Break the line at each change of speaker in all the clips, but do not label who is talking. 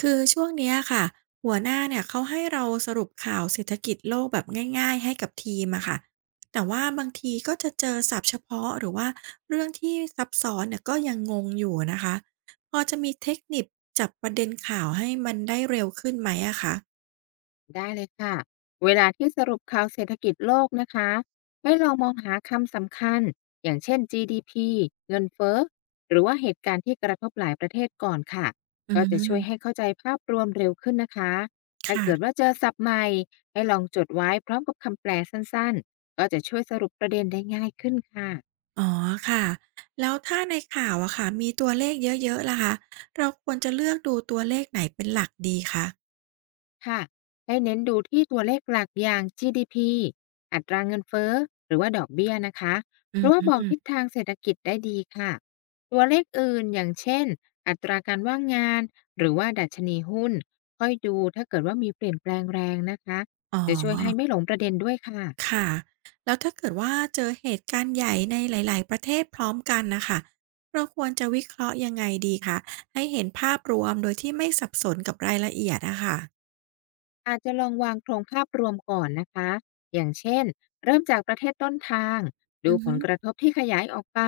คือช่วงเนี้ยค่ะหัวหน้าเนี่ยเขาให้เราสรุปข่าวเศรษฐกิจโลกแบบง่ายๆให้กับทีมอะค่ะแต่ว่าบางทีก็จะเจอศัพท์เฉพาะหรือว่าเรื่องที่ซับซ้อนเนี่ยก็ยังงงอยู่นะคะพอจะมีเทคนิคจับประเด็นข่าวให้มันได้เร็วขึ้นไหมอะคะ
ได้เลยค่ะ เวลาที่สรุปข่าวเศรษฐกิจโลกนะคะ ให้ลองมองหาคำสำคัญ อย่างเช่น GDP เงินเฟ้อ หรือว่าเหตุการณ์ที่กระทบหลายประเทศก่อนค่ะ
อื
ก็จะช่วยให้
ม
เข้าใจภาพรวมเร็วขึ้นนะคะถ้าเกิด
ค่ะ
ว่าเจอศัพท์ใหม่ให้ลองจดไว้พร้อมกับคำแปลสั้นๆ ก็จะช่วยสรุปประเด็นได้ง่ายขึ้นค่ะ
อ๋อค่ะแล้วถ้าในข่าวอะค่ะมีตัวเลขเยอะๆล่ะคะเราควรจะเลือกดูตัวเลขไหนเป็นหลักดีคะ
ค่ะให้เน้นดูที่ตัวเลขหลักอย่าง GDP อัตราเงินเฟ้อหรือว่าดอกเบี้ยนะคะ
อื
เพราะว่าบ
ม
อกทิศทางเศรษฐกิจได้ดีค่ะ ตัวเลขอื่นอย่างเช่นอัตราการว่างงานหรือว่าดัชนีหุ้นค่อยดูถ้าเกิดว่ามีเปลี่ยนแปลงแรงนะคะ
อ๋
จะช่วยให้
อ
ไม่หลงประเด็นด้วยค่ะ
ค่ะแล้วถ้าเกิดว่าเจอเหตุการณ์ใหญ่ในหลายๆประเทศพร้อมกันนะคะเราควรจะวิเคราะห์ยังไงดีคะให้เห็นภาพรวมโดยที่ไม่สับสนกับรายละเอียดอะค่ะ
อาจจะลองวางโครงภาพรวมก่อนนะคะ อย่างเช่นเริ่มจากประเทศต้นทางดู
อือ
ผ
ฮึ
ลกระทบที่ขยายออกไป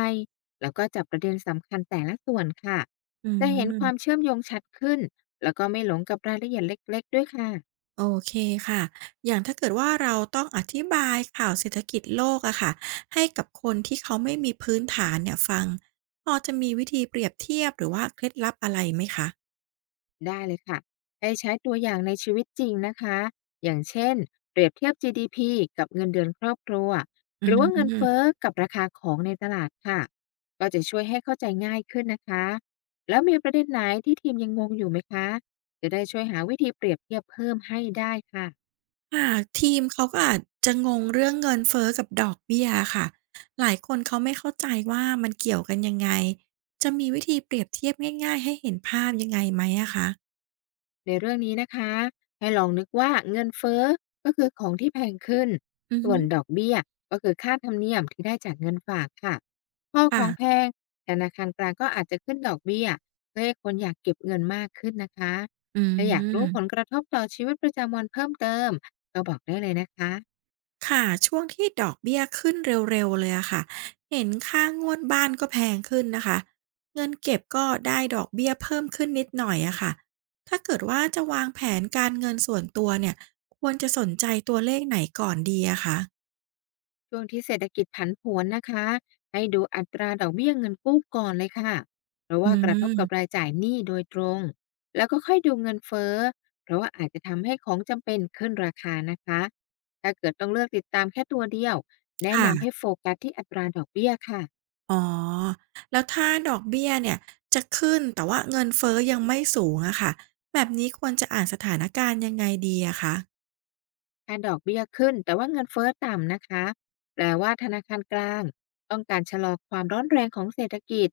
แล้วก็จับประเด็นสำคัญแต่ละส่วนค่ะ
อื
จะเห็นความ
ม
เชื่อมโยงชัดขึ้นแล้วก็ไม่หลงกับรายละเอียดเล็กๆด้วยค่ะ
โอเคค่ะอย่างถ้าเกิดว่าเราต้องอธิบายข่าวเศรษฐกิจโลกอะค่ะให้กับคนที่เขาไม่มีพื้นฐานเนี่ยฟังพอจะมีวิธีเปรียบเทียบหรือว่าเคล็ดลับอะไรไหมคะ
ได้เลยค่ะให้ใช้ตัวอย่างในชีวิตจริงนะคะ อย่างเช่นเปรียบเทียบ GDP กับเงินเดือนครอบครัว
อื
หรือว่าเงินเฟ้อ
ม
กับราคาของในตลาดค่ะ ก็จะช่วยให้เข้าใจง่ายขึ้นนะคะ แล้วมีประเด็นไหนที่ทีมยังงงอยู่ไหมคะ จะได้ช่วยหาวิธีเปรียบเทียบเพิ่มให้ได้ค่ะ
ค่ะทีมเขาก็อาจจะงงเรื่องเงินเฟ้อกับดอกเบี้ยอะค่ะ หลายคนเขาไม่เข้าใจว่ามันเกี่ยวกันยังไงจะมีวิธีเปรียบเทียบง่ายๆให้เห็นภาพยังไงไหมอะคะ
ในเรื่องนี้นะคะให้ลองนึกว่าเงินเฟ้อก็คือของที่แพงขึ้น
อือ
ส่
ฮึ
วนดอกเบี้ยก็คือค่าธรรมเนียมที่ได้จากเงินฝากค่ะพอของแพ
ค่ะ
งธนาคารกลางก็อาจจะขึ้นดอกเบี้ยเพื่อให้คนอยากเก็บเงินมากขึ้นนะคะ
อื
ถ้าอยากรู้ผล
ม
กระทบต่อชีวิตประจำวันเพิ่มเติมก็บอกได้เลยนะคะ
ค่ะช่วงที่ดอกเบี้ยขึ้นเร็วๆเลยอะค่ะเห็นค่างวดบ้านก็แพงขึ้นนะคะเงินเก็บก็ได้ดอกเบี้ยเพิ่มขึ้นนิดหน่อยอะค่ะถ้าเกิดว่าจะวางแผนการเงินส่วนตัวเนี่ยควรจะสนใจตัวเลขไหนก่อนดีอะคะ
ช่วงที่เศรษฐกิจผันผวนนะคะให้ดูอัตราดอกเบี้ยเงินกู้ก่อนเลยค่ะเพราะ
อื
ว่ากระทบกับ
ม
รายจ่ายหนี้โดยตรงแล้วก็ค่อยดูเงินเฟ้อเพราะว่าอาจจะทำให้ของจำเป็นขึ้นราคานะคะถ้าเกิดต้องเลือกติดตามแค่ตัวเดียวแนะ
ค่ะ
นำให้โฟกัสที่อัตราดอกเบี้ยค่ะ
อ๋อแล้วถ้าดอกเบี้ยเนี่ยจะขึ้นแต่ว่าเงินเฟ้อยังไม่สูงอะค่ะแบบนี้ควรจะอ่านสถานการณ์ยังไงดีอะคะ
ถ้าดอกเบี้ยขึ้นแต่ว่าเงินเฟ้อต่ำนะคะแปลว่าธนาคารกลางต้องการชะลอความร้อนแรงของเศรษฐกิจ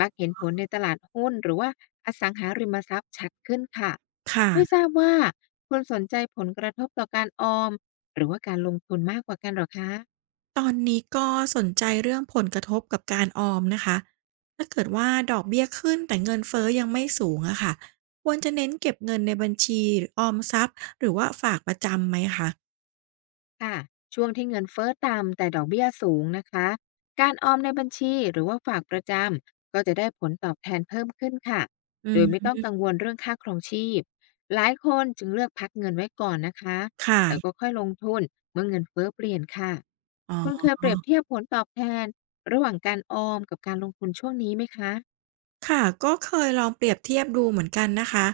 มักเห็นผลในตลาดหุ้นหรือว่าอสังหาริมทรัพย์ชัดขึ้นค่ะไม่ท
ค่ะ
ราบว่าคุณสนใจผลกระทบต่อการออมหรือว่าการลงทุนมากกว่ากันหรอคะ
ตอนนี้ก็สนใจเรื่องผลกระทบกับการออมนะคะถ้าเกิดว่าดอกเบี้ยขึ้นแต่เงินเฟ้อยังไม่สูงอะค่ะควรจะเน้นเก็บเงินในบัญชีหรือออมทรัพย์หรือว่าฝากประจำไหมคะ
ค่ะช่วงที่เงินเฟ้อต่ำแต่ดอกเบี้ยสูงนะคะการออมในบัญชีหรือว่าฝากประจำก็จะได้ผลตอบแทนเพิ่มขึ้นค่ะ
อื
โด
ม
ยไม่ต้องกังวลเรื่องค่าครองชีพ หลายคนจึงเลือกพักเงินไว้ก่อนนะคะแล้วก็
ค่ะ
ค่อยลงทุนเมื่อเงินเฟ้อเปลี่ยนค่ะ
อ๋
คุณ
อ
เคยเปรียบเทียบผลตอบแทนระหว่างการออมกับการลงทุนช่วงนี้ไหมคะ
ค่ะก็เคยลองเปรียบเทียบดูเหมือนกันนะคะ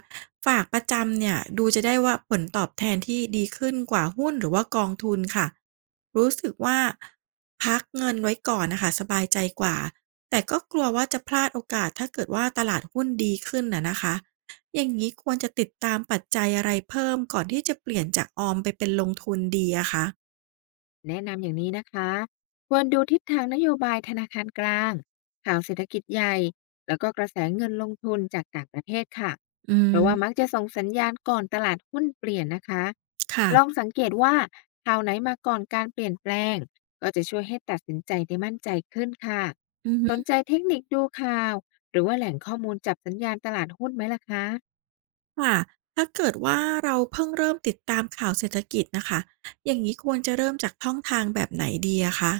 ฝากประจำเนี่ยดูจะได้ว่าผลตอบแทนที่ดีขึ้นกว่าหุ้นหรือว่ากองทุนค่ะรู้สึกว่าพักเงินไว้ก่อนนะคะสบายใจกว่าแต่ก็กลัวว่าจะพลาดโอกาสถ้าเกิดว่าตลาดหุ้นดีขึ้นน่ะนะคะอย่างนี้ควรจะติดตามปัจจัยอะไรเพิ่มก่อนที่จะเปลี่ยนจากออมไปเป็นลงทุนดีอะคะ
แนะนำอย่างนี้นะคะควรดูทิศทางนโยบายธนาคารกลางข่าวเศรษฐกิจใหญ่แล้วก็กระแสเงินลงทุนจากต่างประเทศค่ะ
อื
เพราะว่า
ม
มักจะส่งสัญญาณก่อนตลาดหุ้นเปลี่ยนนะคะ
ค่ะ
ลองสังเกตว่าข่าวไหนมาก่อนการเปลี่ยนแปลงก็จะช่วยให้ตัดสินใจได้มั่นใจขึ้นค่ะ
อื
สน
ม
ใจเทคนิคดูข่าวหรือว่าแหล่งข้อมูลจับสัญญาณตลาดหุ้นไหมล่ะคะ
ค่ะถ้าเกิดว่าเราเพิ่งเริ่มติดตามข่าวเศรษฐกิจนะคะอย่างนี้ควรจะเริ่มจากช่องทางแบบไหนดีอะคะ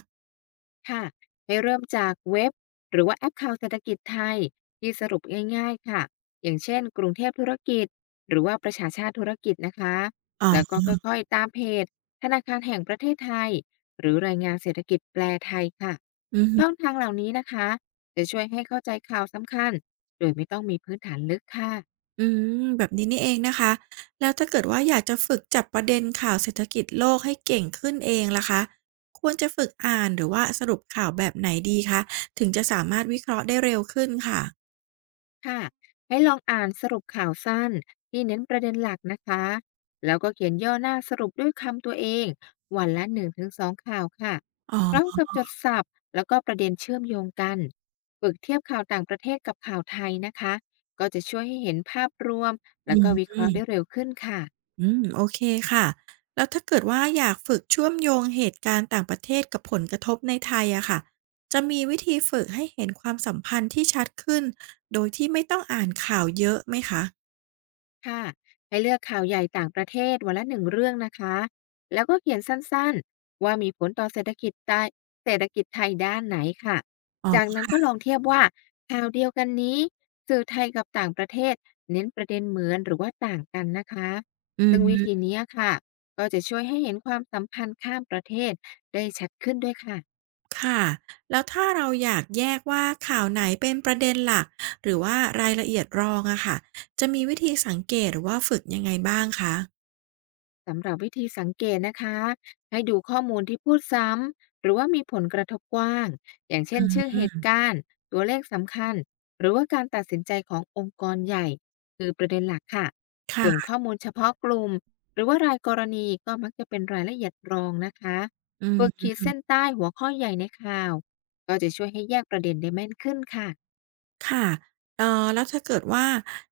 ค่ะให้เริ่มจากเว็บหรือว่าแอปข่าวเศรษฐกิจไทยที่สรุปง่ายๆค่ะอย่างเช่นกรุงเทพธุรกิจหรือว่าประชาชาติธุรกิจนะคะ
อ๋
แล้วก็
อ
ค่อยๆตามเพจธนาคารแห่งประเทศไทยหรือรายงานเศรษฐกิจแปลไทยค่ะ
อือฮึ
ช่องทางเหล่านี้นะคะจะช่วยให้เข้าใจข่าวสำคัญโดยไม่ต้องมีพื้นฐานลึกค่ะ
อืมแบบนี้นี่เองนะคะแล้วถ้าเกิดว่าอยากจะฝึกจับประเด็นข่าวเศรษฐกิจโลกให้เก่งขึ้นเองล่ะคะควรจะฝึกอ่านหรือว่าสรุปข่าวแบบไหนดีคะถึงจะสามารถวิเคราะห์ได้เร็วขึ้นค่ะ
ค่ะให้ลองอ่านสรุปข่าวสั้นที่เน้นประเด็นหลักนะคะ แล้วก็เขียนย่อหน้าสรุปด้วยคำตัวเองวันละ1-2ข่าวค่ะ
อ
พร้อม
๋
กับจดสับแล้วก็ประเด็นเชื่อมโยงกัน ฝึกเทียบข่าวต่างประเทศกับข่าวไทยนะคะ ก็จะช่วยให้เห็นภาพรวมแล้วก็
อ
วิเคราะห์ได้เร็วขึ้นค่ะ
อืมโอเคค่ะแล้วถ้าเกิดว่าอยากฝึกเชื่อมโยงเหตุการณ์ต่างประเทศกับผลกระทบในไทยอะค่ะจะมีวิธีฝึกให้เห็นความสัมพันธ์ที่ชัดขึ้นโดยที่ไม่ต้องอ่านข่าวเยอะไหมคะ
ค่ะ ให้เลือกข่าวใหญ่ต่างประเทศวันละหนึ่งเรื่องนะคะ แล้วก็เขียนสั้นๆว่ามีผลต่อเศรษฐกิจไทยเศรษฐกิจไทยด้านไหนค่ะ
อ๋
จาก
อ
นั้นก็ลองเทียบว่าข่าวเดียวกันนี้สื่อไทยกับต่างประเทศเน้นประเด็นเหมือนหรือว่าต่างกันนะคะ
อื
ซึ่งวิธี
ม
นี้ค่ะก็จะช่วยให้เห็นความสัมพันธ์ข้ามประเทศได้ชัดขึ้นด้วยค่ะ
ค่ะแล้วถ้าเราอยากแยกว่าข่าวไหนเป็นประเด็นหลักหรือว่ารายละเอียดรองอะค่ะจะมีวิธีสังเกตหรือว่าฝึกยังไงบ้างคะ
สำหรับวิธีสังเกตนะคะให้ดูข้อมูลที่พูดซ้ำหรือว่ามีผลกระทบกว้างอย่างเช่นชื่อเหตุการณ์ตัวเลขสำคัญหรือว่าการตัดสินใจขององค์กรใหญ่คือประเด็นหลักค่ะส่วน
ค่ะ
ข้อมูลเฉพาะกลุ่มหรือว่ารายกรณีก็มักจะเป็นรายละเอียดรองนะคะ
อืม
ฝึกขีดเส้นใต้หัวข้อใหญ่ในข่าวก็จะช่วยให้แยกประเด็นได้แม่นขึ้นค่ะ
ค่ะแล้วถ้าเกิดว่า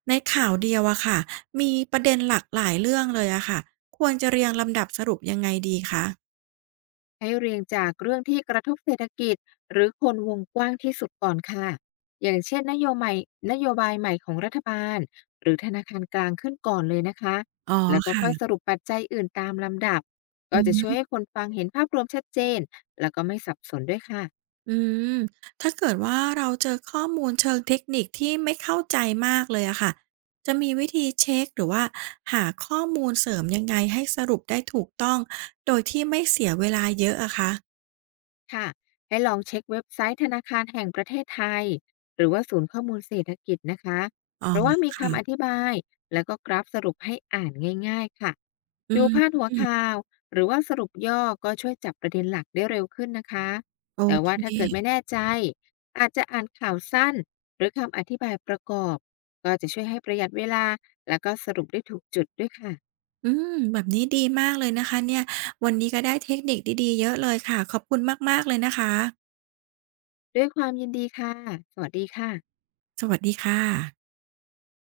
ในข่าวเดียวอะค่ะมีประเด็นหลากหลายเรื่องเลยอะค่ะควรจะเรียงลำดับสรุปยังไงดีคะ
ให้เรียงจากเรื่องที่กระทบเศรษฐกิจหรือคนวงกว้างที่สุดก่อนค่ะอย่างเช่นนโยบายใหม่ของรัฐบาลหรือธนาคารกลางขึ้นก่อนเลยนะคะ
อ๋อ
แล้วก็ค่อยส
ค่ะ
รุปปัจจัยอื่นตามลำดับ ก็
อือ
จะ
ฮึ
ช่วยให้คนฟังเห็นภาพรวมชัดเจนแล้วก็ไม่สับสนด้วยค่ะ
อืมถ้าเกิดว่าเราเจอข้อมูลเชิงเทคนิคที่ไม่เข้าใจมากเลยอะค่ะ จะมีวิธีเช็กหรือว่าหาข้อมูลเสริมยังไงให้สรุปได้ถูกต้อง โดยที่ไม่เสียเวลาเยอะอะคะ
ค่ะให้ลองเช็คเว็บไซต์ธนาคารแห่งประเทศไทยหรือว่าศูนย์ข้อมูลเศรษฐกิจนะคะ
อ๋อ
เพราะว่ามีคำอ
ค่ะ
ธิบายแล้วก็กราฟสรุปให้อ่านง่ายๆค่ะ
อื
ดูพาดหัวข่า
ม
วหรือว่าสรุปย่อก็ช่วยจับประเด็นหลักได้เร็วขึ้นนะคะ
โอ
แต่
เค
ว่าถ้าเกิดไม่แน่ใจอาจจะอ่านข่าวสั้นหรือคำอธิบายประกอบก็จะช่วยให้ประหยัดเวลาแล้วก็สรุปได้ถูกจุดด้วยค่ะ
อืมแบบนี้ดีมากเลยนะคะเนี่ยวันนี้ก็ได้เทคนิคดีๆเยอะเลยค่ะขอบคุณมากๆเลยนะคะ
ด้วยความยินดีค่ะสวัสดีค่ะ
สวัสดีค่ะ